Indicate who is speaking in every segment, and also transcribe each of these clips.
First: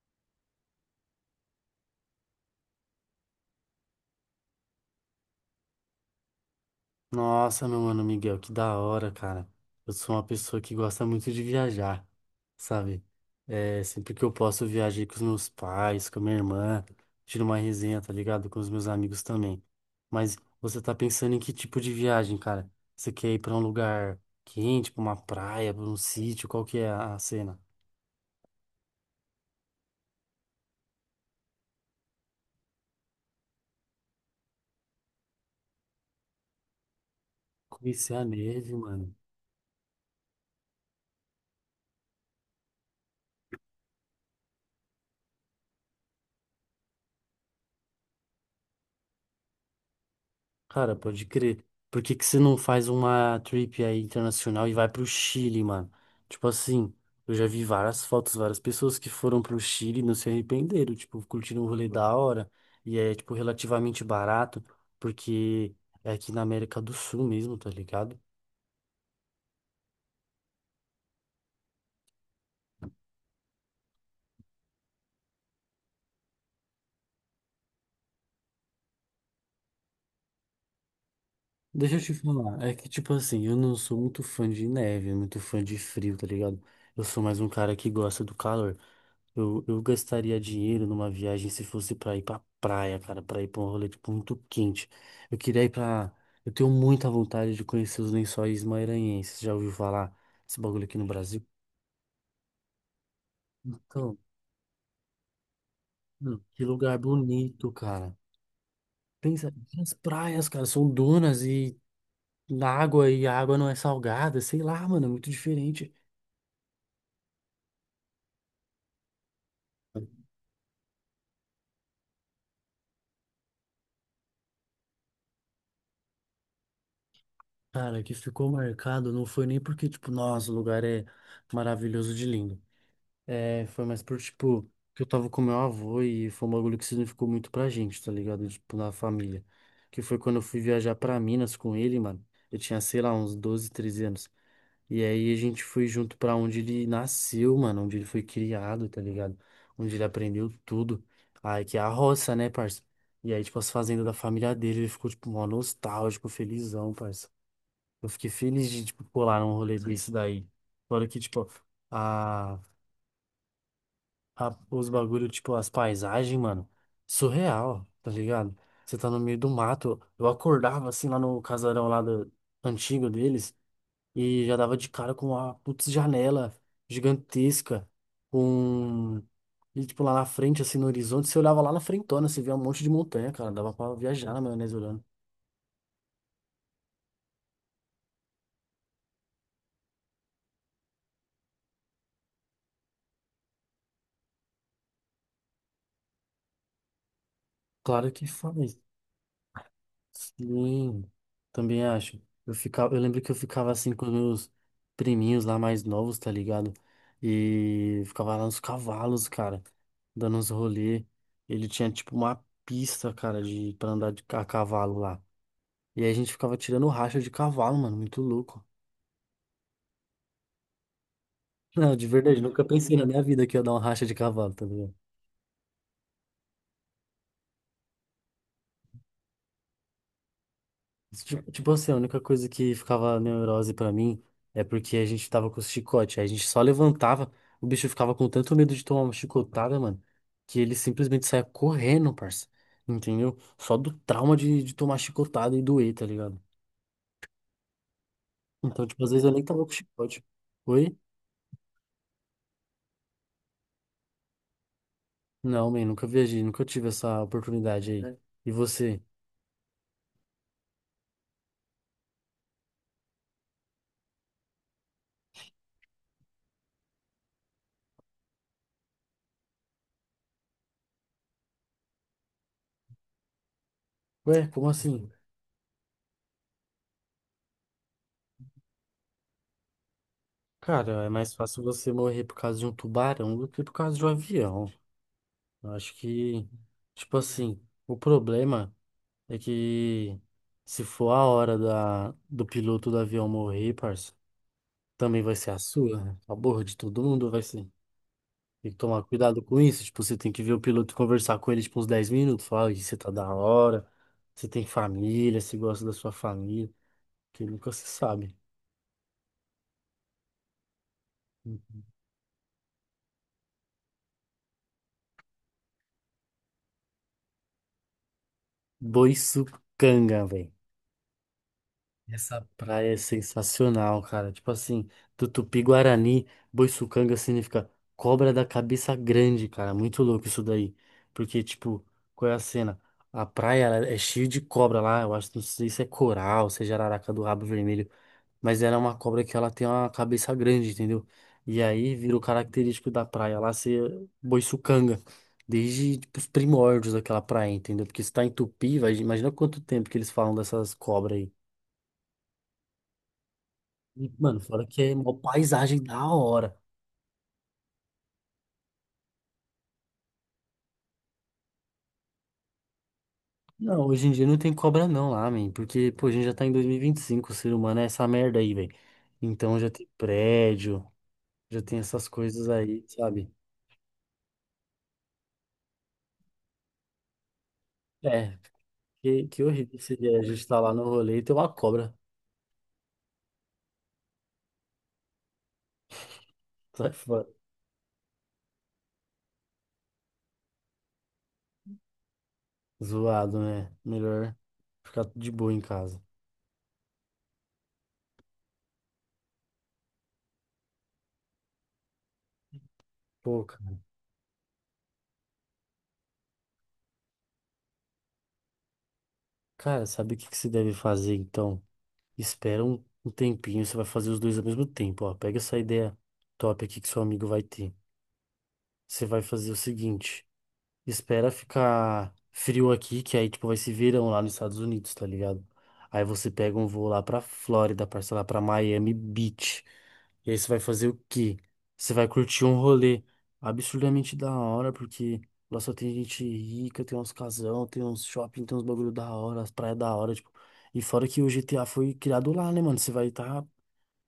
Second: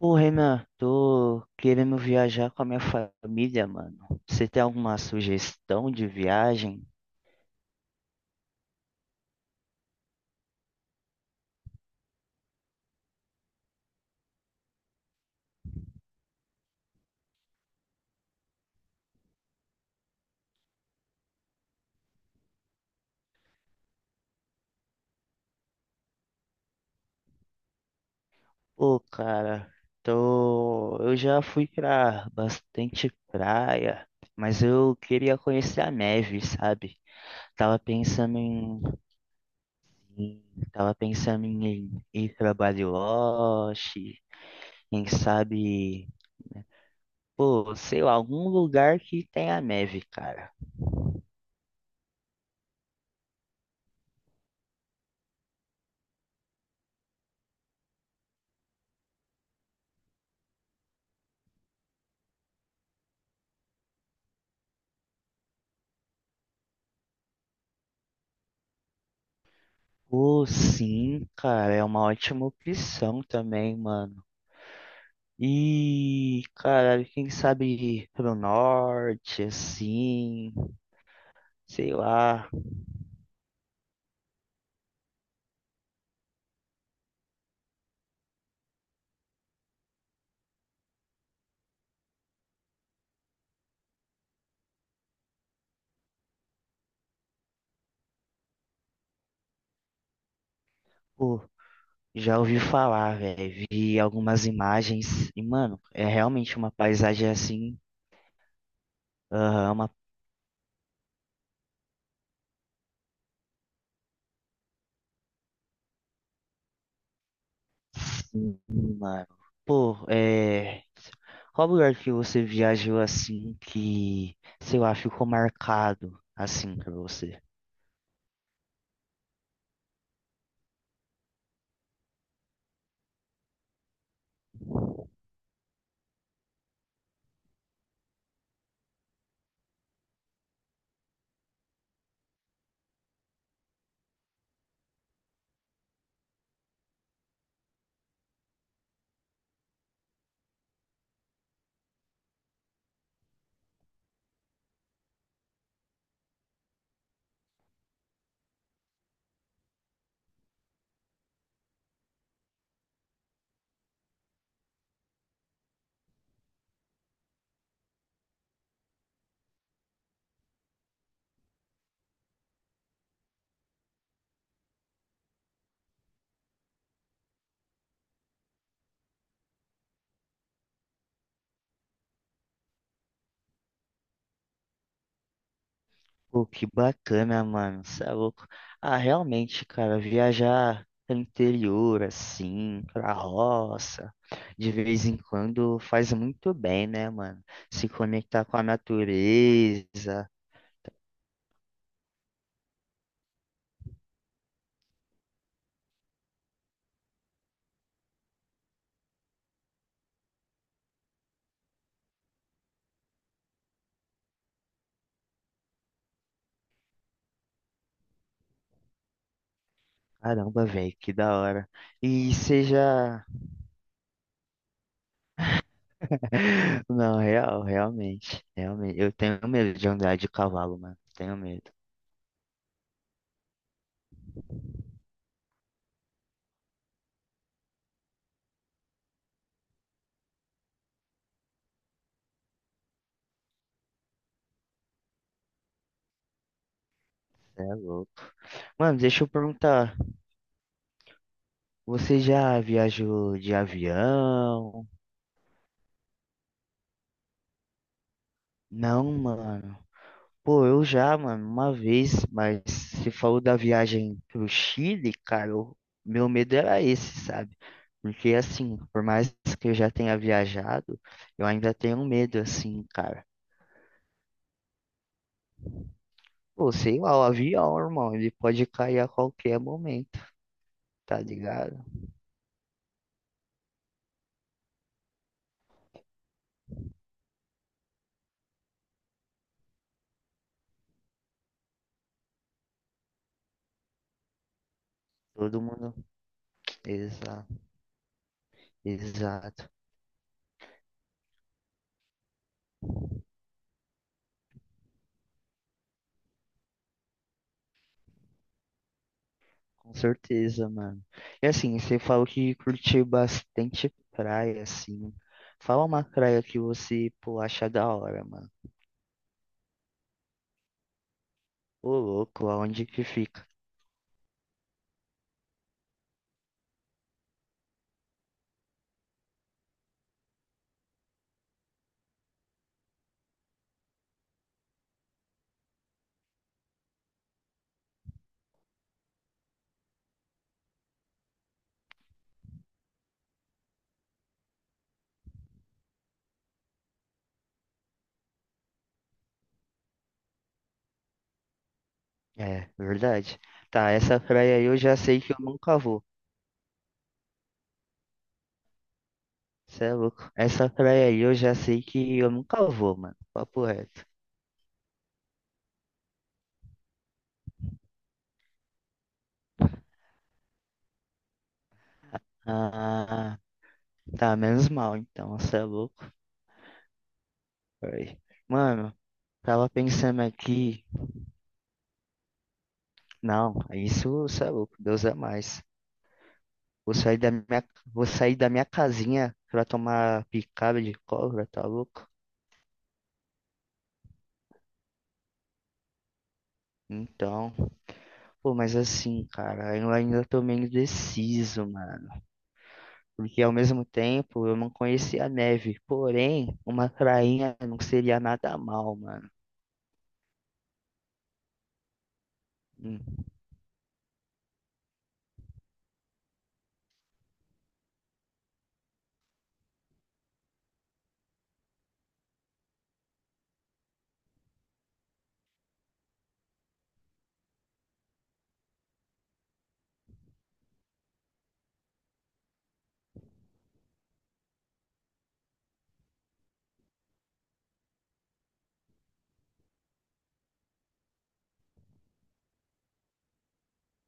Speaker 1: Ô, Renan, tô querendo viajar com a minha família, mano. Você tem alguma sugestão de viagem?
Speaker 2: Nossa, meu mano Miguel, que da hora, cara. Eu sou uma pessoa que gosta muito de viajar, sabe? É, sempre que eu posso, eu viajei com os meus pais, com a minha irmã, tiro uma resenha, tá ligado? Com os meus amigos também. Mas você tá pensando em que tipo de viagem, cara? Você quer ir pra um lugar quente, pra uma praia, pra um sítio? Qual que é a cena?
Speaker 1: Pô, cara, tô... eu já fui pra bastante praia, mas eu queria conhecer a neve, sabe? Tava
Speaker 2: Conhecer a
Speaker 1: pensando
Speaker 2: neve, mano.
Speaker 1: em- tava pensando em ir pra Bariloche, quem sabe, pô, sei lá, algum lugar que tenha neve, cara.
Speaker 2: Cara, pode crer. Por que que você não faz uma trip aí internacional e vai pro Chile, mano? Tipo assim, eu já vi várias fotos, várias pessoas que foram pro Chile e não se arrependeram, tipo, curtiram um rolê da hora e é, tipo, relativamente barato, porque é aqui na América do Sul mesmo, tá ligado?
Speaker 1: Pô, sim, cara, é uma ótima opção também, mano. E, cara, quem sabe pro norte, assim, sei
Speaker 2: Deixa eu te
Speaker 1: lá.
Speaker 2: falar, é que, tipo assim, eu não sou muito fã de neve, muito fã de frio, tá ligado? Eu sou mais um cara que gosta do calor. Eu gastaria dinheiro numa viagem se fosse pra ir pra praia, cara, pra ir pra um rolê tipo, muito quente. Eu queria ir pra. Eu tenho muita vontade de conhecer os Lençóis Maranhenses. Já ouviu falar esse bagulho aqui no
Speaker 1: Pô,
Speaker 2: Brasil?
Speaker 1: já ouvi falar, velho. Vi
Speaker 2: Então,
Speaker 1: algumas imagens e, mano, é
Speaker 2: mano,
Speaker 1: realmente
Speaker 2: que
Speaker 1: uma
Speaker 2: lugar
Speaker 1: paisagem
Speaker 2: bonito,
Speaker 1: assim,
Speaker 2: cara. Pensa,
Speaker 1: aham, uma.
Speaker 2: as praias, cara, são dunas e na água e a água não é salgada, sei lá, mano, é muito diferente.
Speaker 1: Sim, mano. Pô, é. Qual lugar que você viajou assim que, sei lá, ficou marcado assim pra você?
Speaker 2: Cara, que ficou marcado não foi nem porque, tipo, nossa, o lugar é maravilhoso de lindo. É, foi mais por, tipo, que eu tava com meu avô e foi um bagulho que significou muito pra gente, tá ligado? Tipo, na família. Que foi quando eu fui viajar pra Minas com ele, mano. Eu tinha, sei lá, uns 12 13 anos. E aí a gente foi junto pra onde ele nasceu, mano, onde ele foi criado, tá ligado? Onde ele aprendeu tudo. Aí que é a roça, né, parça? E aí, tipo, as fazendas da família dele, ele ficou, tipo, mó nostálgico, felizão, parça. Eu fiquei feliz de, tipo, colar num rolê desse daí. Fora que, tipo, a os bagulho, tipo, as paisagens, mano, surreal, tá ligado? Você tá no meio do mato. Eu acordava assim lá no casarão lá do, antigo deles e já dava de cara com uma putz janela gigantesca, com. E, tipo, lá na frente, assim, no horizonte, você olhava lá na frentona, você via um monte de montanha, cara. Dava pra viajar na maionese olhando.
Speaker 1: Pô, que bacana, mano. Cê é louco. Ah, realmente, cara, viajar pro interior, assim, pra roça, de vez em quando faz muito bem, né, mano? Se
Speaker 2: Claro que
Speaker 1: conectar com a
Speaker 2: faz.
Speaker 1: natureza.
Speaker 2: Sim, também acho. Eu ficava, eu lembro que eu ficava assim com meus priminhos lá mais novos, tá ligado? E ficava lá nos cavalos, cara, dando uns rolê. Ele tinha tipo uma pista, cara, de para andar a cavalo lá. E aí a gente ficava tirando racha de cavalo, mano, muito louco.
Speaker 1: Caramba, velho, que da hora.
Speaker 2: Não, de
Speaker 1: E
Speaker 2: verdade, nunca pensei na minha
Speaker 1: seja.
Speaker 2: vida que ia dar uma racha de cavalo, tá ligado?
Speaker 1: Não, realmente. Realmente. Eu tenho medo de andar de cavalo, mano. Tenho
Speaker 2: Tipo, tipo
Speaker 1: medo.
Speaker 2: assim, a única coisa que ficava neurose pra mim é porque a gente tava com o chicote. Aí a gente só levantava, o bicho ficava com tanto medo de tomar uma chicotada, mano, que ele simplesmente saia correndo, parça. Entendeu? Só do trauma de tomar chicotada e doer, tá ligado?
Speaker 1: Cê é louco.
Speaker 2: Então,
Speaker 1: Mano,
Speaker 2: tipo, às
Speaker 1: deixa
Speaker 2: vezes
Speaker 1: eu
Speaker 2: eu nem tava com
Speaker 1: perguntar.
Speaker 2: chicote. Oi?
Speaker 1: Você já viajou de avião?
Speaker 2: Não, man, nunca viajei, nunca tive essa oportunidade aí. É. E você?
Speaker 1: Não, mano. Pô, eu já, mano, uma vez, mas você falou da viagem pro Chile, cara, o meu medo era esse, sabe? Porque assim, por mais que eu já tenha viajado, eu ainda tenho medo, assim, cara.
Speaker 2: Ué, como assim?
Speaker 1: Pô, sei lá, o avião, irmão, ele pode cair a qualquer momento,
Speaker 2: Cara, é
Speaker 1: tá
Speaker 2: mais fácil
Speaker 1: ligado?
Speaker 2: você morrer por causa de um tubarão do que por causa de um avião. Eu acho que, tipo assim, o problema é que se for a hora do piloto do avião morrer, parça, também vai ser
Speaker 1: Todo
Speaker 2: a
Speaker 1: mundo.
Speaker 2: sua, né? A borra de todo mundo vai
Speaker 1: Exato,
Speaker 2: ser. Tem que tomar cuidado com
Speaker 1: exato.
Speaker 2: isso. Tipo, você tem que ver o piloto e conversar com ele, tipo, uns 10 minutos. Falar, "Ih, você tá da hora, você tem família, você gosta da sua família, que nunca se sabe."
Speaker 1: Com certeza, mano. E assim, você falou que curtiu bastante praia, assim. Fala uma praia que você, pô, acha da hora, mano.
Speaker 2: Boi sucanga, velho.
Speaker 1: Ô,
Speaker 2: Essa
Speaker 1: louco, aonde
Speaker 2: praia é
Speaker 1: que fica?
Speaker 2: sensacional, cara. Tipo assim, do Tupi-Guarani, Boiçucanga significa cobra da cabeça grande, cara. Muito louco isso daí. Porque, tipo, qual é a cena? A praia ela é cheia de cobra lá. Eu acho, não sei se é coral, se é jararaca do rabo vermelho. Mas ela é uma cobra que ela tem uma cabeça grande, entendeu? E aí vira o característico da praia lá ser Boiçucanga. Desde, tipo, os primórdios daquela praia, entendeu? Porque se tá em Tupi, vai, imagina quanto tempo que eles falam dessas cobras aí.
Speaker 1: É, verdade. Tá,
Speaker 2: E,
Speaker 1: essa
Speaker 2: mano,
Speaker 1: praia aí
Speaker 2: fora
Speaker 1: eu
Speaker 2: que é
Speaker 1: já
Speaker 2: uma
Speaker 1: sei que eu nunca
Speaker 2: paisagem
Speaker 1: vou.
Speaker 2: da hora.
Speaker 1: Cê é louco. Essa praia aí eu já sei que eu nunca vou, mano. Papo
Speaker 2: Não,
Speaker 1: reto.
Speaker 2: hoje em dia não tem cobra não lá, man, porque, pô, a gente já tá em dois mil e vinte e cinco, o ser humano é essa merda aí, velho. Então já tem prédio, já tem essas coisas aí, sabe?
Speaker 1: Ah, tá, menos mal então, cê é louco. Aí.
Speaker 2: É,
Speaker 1: Mano,
Speaker 2: que
Speaker 1: tava
Speaker 2: horrível seria
Speaker 1: pensando
Speaker 2: a gente estar lá no
Speaker 1: aqui.
Speaker 2: rolê e ter uma cobra.
Speaker 1: Não, isso cê é louco, Deus é mais.
Speaker 2: Sai
Speaker 1: Vou sair
Speaker 2: fora.
Speaker 1: da minha, Vou sair da minha casinha pra tomar picada de cobra, tá louco?
Speaker 2: Zoado, né? Melhor ficar de boa em casa.
Speaker 1: Então, pô, mas assim, cara, eu ainda tô meio indeciso, mano, porque
Speaker 2: Pô,
Speaker 1: ao
Speaker 2: cara,
Speaker 1: mesmo tempo eu não conhecia a neve, porém uma prainha não seria nada mal, mano.
Speaker 2: cara, sabe o que que você deve fazer então? Espera um,
Speaker 1: Hum.
Speaker 2: um tempinho, você vai fazer os dois ao mesmo tempo, ó. Pega essa ideia top aqui que seu amigo vai ter. Você vai fazer o seguinte: espera ficar frio aqui, que aí, tipo, vai ser verão lá nos Estados Unidos, tá ligado? Aí você pega um voo lá pra Flórida, parça, lá pra Miami Beach. E aí você vai fazer o quê? Você vai curtir um rolê absurdamente da hora, porque lá só tem gente rica, tem uns casão, tem uns shopping, tem uns bagulho da hora, as praias da hora, tipo. E fora que o GTA foi criado lá, né, mano? Você vai tá.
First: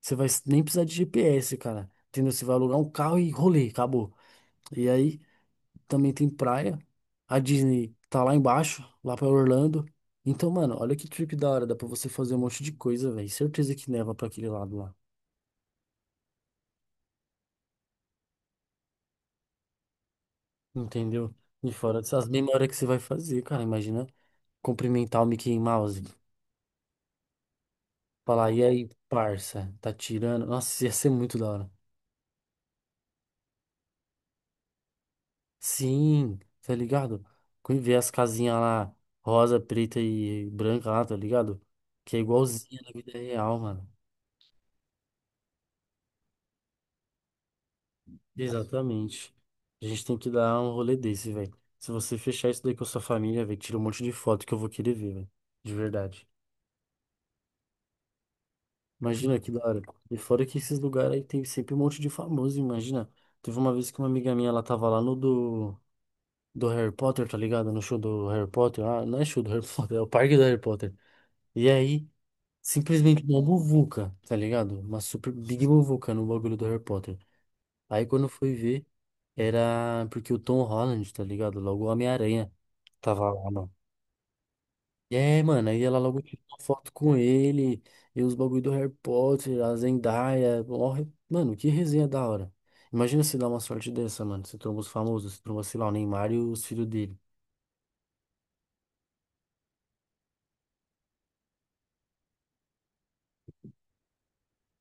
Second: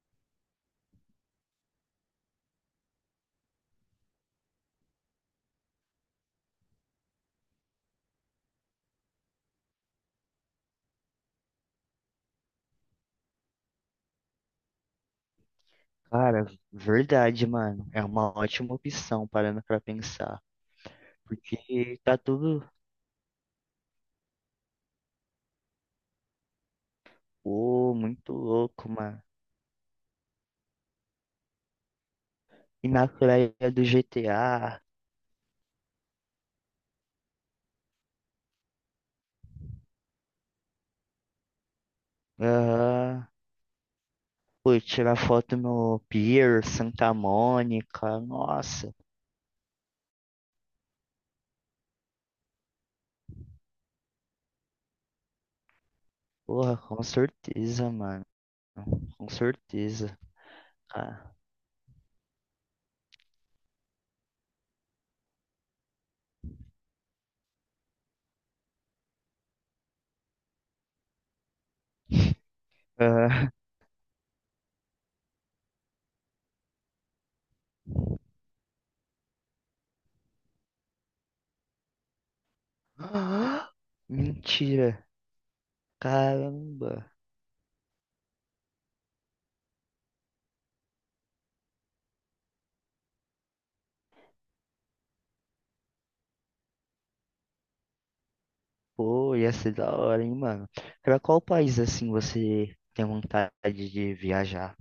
Speaker 2: Você vai nem precisar de GPS, cara. Entendeu? Você vai alugar um carro e rolê, acabou. E aí também tem praia. A Disney tá lá embaixo, lá pra Orlando. Então, mano, olha que trip da hora, dá pra você fazer um monte de coisa, velho. Certeza que neva pra aquele lado lá,
Speaker 1: Cara, verdade, mano, é uma ótima opção parando pra pensar,
Speaker 2: entendeu? E
Speaker 1: porque
Speaker 2: fora
Speaker 1: tá
Speaker 2: essas
Speaker 1: tudo,
Speaker 2: memórias que você vai fazer, cara, imagina cumprimentar o Mickey Mouse,
Speaker 1: pô, muito
Speaker 2: falar, e aí,
Speaker 1: louco, mano.
Speaker 2: parça, tá tirando? Nossa, ia ser muito da hora.
Speaker 1: E na praia do GTA,
Speaker 2: Sim, tá ligado? Quando ver as casinhas lá, rosa, preta e branca lá, tá ligado? Que é igualzinha na vida
Speaker 1: aham,
Speaker 2: real, mano.
Speaker 1: pô, tirar foto no Pier, Santa Mônica, nossa,
Speaker 2: Exatamente. A gente tem que dar um rolê desse, velho. Se você fechar isso daí com a sua família, velho, tira um monte de foto que eu vou querer ver, velho. De verdade.
Speaker 1: porra, com certeza, mano, com
Speaker 2: Imagina que da hora. E
Speaker 1: certeza,
Speaker 2: fora que esses lugares aí tem sempre um monte de famoso, imagina. Teve uma vez que uma amiga minha, ela tava lá no do Harry Potter, tá ligado? No show do Harry Potter. Ah, não é show do Harry Potter, é o parque do Harry Potter. E aí, simplesmente uma
Speaker 1: cara.
Speaker 2: muvuca, tá ligado? Uma super big muvuca no bagulho do Harry Potter. Aí quando eu fui ver, era porque o Tom Holland, tá ligado? Logo o Homem-Aranha tava lá,
Speaker 1: Ah,
Speaker 2: mano.
Speaker 1: mentira.
Speaker 2: E é, mano, aí ela logo tirou uma foto
Speaker 1: Caramba.
Speaker 2: com ele, e os bagulho do Harry Potter, a Zendaya, ó, mano, que resenha da hora. Imagina se dá uma sorte dessa, mano. Você tromba os famosos, você tromba, sei lá, o Neymar e os filhos dele.
Speaker 1: Pô, ia ser da hora, hein, mano. Pra qual país assim você tem vontade de viajar?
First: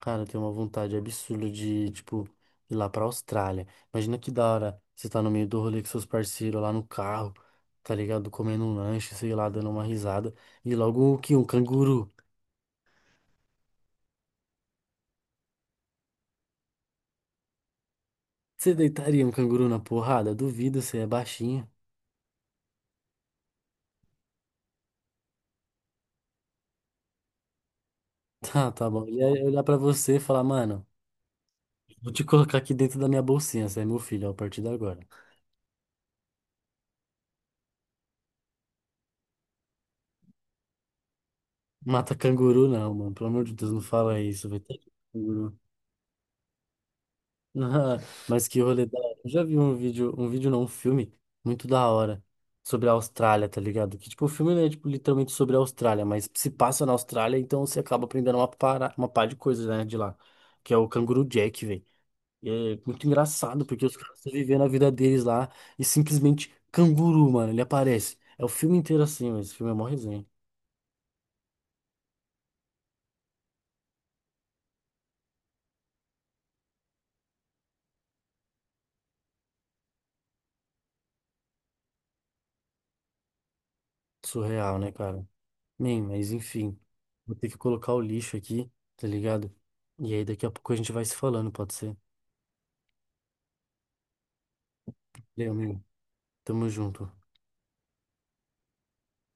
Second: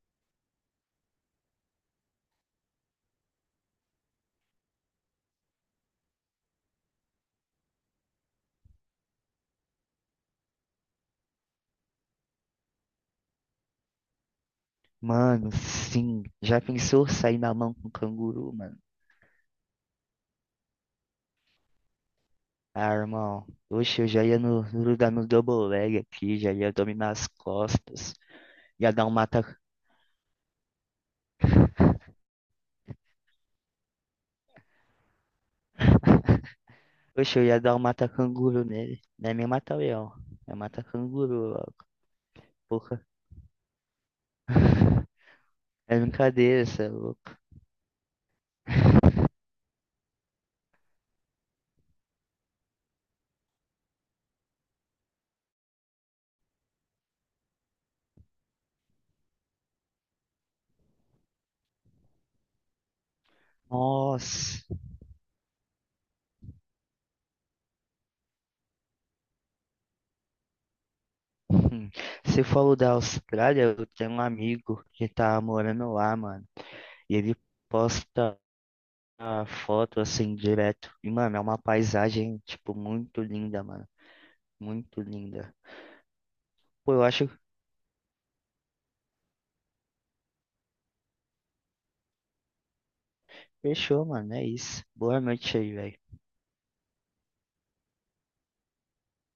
Speaker 2: Cara, eu tenho uma vontade absurda de, tipo, ir lá pra Austrália. Imagina que da hora você tá no meio do rolê com seus parceiros lá no carro, tá ligado? Comendo um lanche, sei lá, dando uma risada. E logo o que? Um canguru.
Speaker 1: Mano, sim. Já pensou sair na mão com um canguru,
Speaker 2: Você
Speaker 1: mano?
Speaker 2: deitaria um canguru na porrada? Duvido, você é baixinho.
Speaker 1: Ah, irmão. Oxe, eu já ia no lugar no double leg aqui, já ia dominar as costas.
Speaker 2: Tá, tá
Speaker 1: Ia dar
Speaker 2: bom.
Speaker 1: um
Speaker 2: Ele
Speaker 1: mata.
Speaker 2: ia olhar pra você e falar, mano, vou te colocar aqui dentro da minha bolsinha, você é meu filho, ó, a partir de agora.
Speaker 1: Oxe, eu ia dar um mata canguru nele. Não é nem mata leão. É mata canguru, ó.
Speaker 2: Mata canguru, não,
Speaker 1: Porra.
Speaker 2: mano. Pelo amor de Deus, não fala isso, vai ter canguru.
Speaker 1: É brincadeira, cê é louco.
Speaker 2: Ah, mas que rolê da hora. Eu já vi um vídeo não, um filme muito da hora sobre a Austrália, tá ligado? Que tipo, o filme não é tipo, literalmente sobre a Austrália, mas se passa na Austrália, então você acaba aprendendo uma pá de coisas, né, de lá. Que é o Canguru Jack, velho. E é muito engraçado, porque os caras estão vivendo
Speaker 1: Nossa,
Speaker 2: a vida deles lá e simplesmente canguru, mano, ele aparece. É o filme inteiro assim, mas esse filme é mó resenha.
Speaker 1: hum, você falou da Austrália, eu tenho um amigo que tá morando lá, mano, e ele posta a foto assim direto, e mano, é uma paisagem, tipo, muito linda, mano,
Speaker 2: Surreal, né,
Speaker 1: muito
Speaker 2: cara?
Speaker 1: linda.
Speaker 2: Nem, mas enfim,
Speaker 1: Pô, eu acho
Speaker 2: vou
Speaker 1: que
Speaker 2: ter que colocar o lixo aqui, tá ligado? E aí daqui a pouco a gente vai se falando, pode ser?
Speaker 1: fechou, mano, é isso. Boa
Speaker 2: Valeu,
Speaker 1: noite aí,
Speaker 2: amigo.
Speaker 1: velho.
Speaker 2: Tamo junto.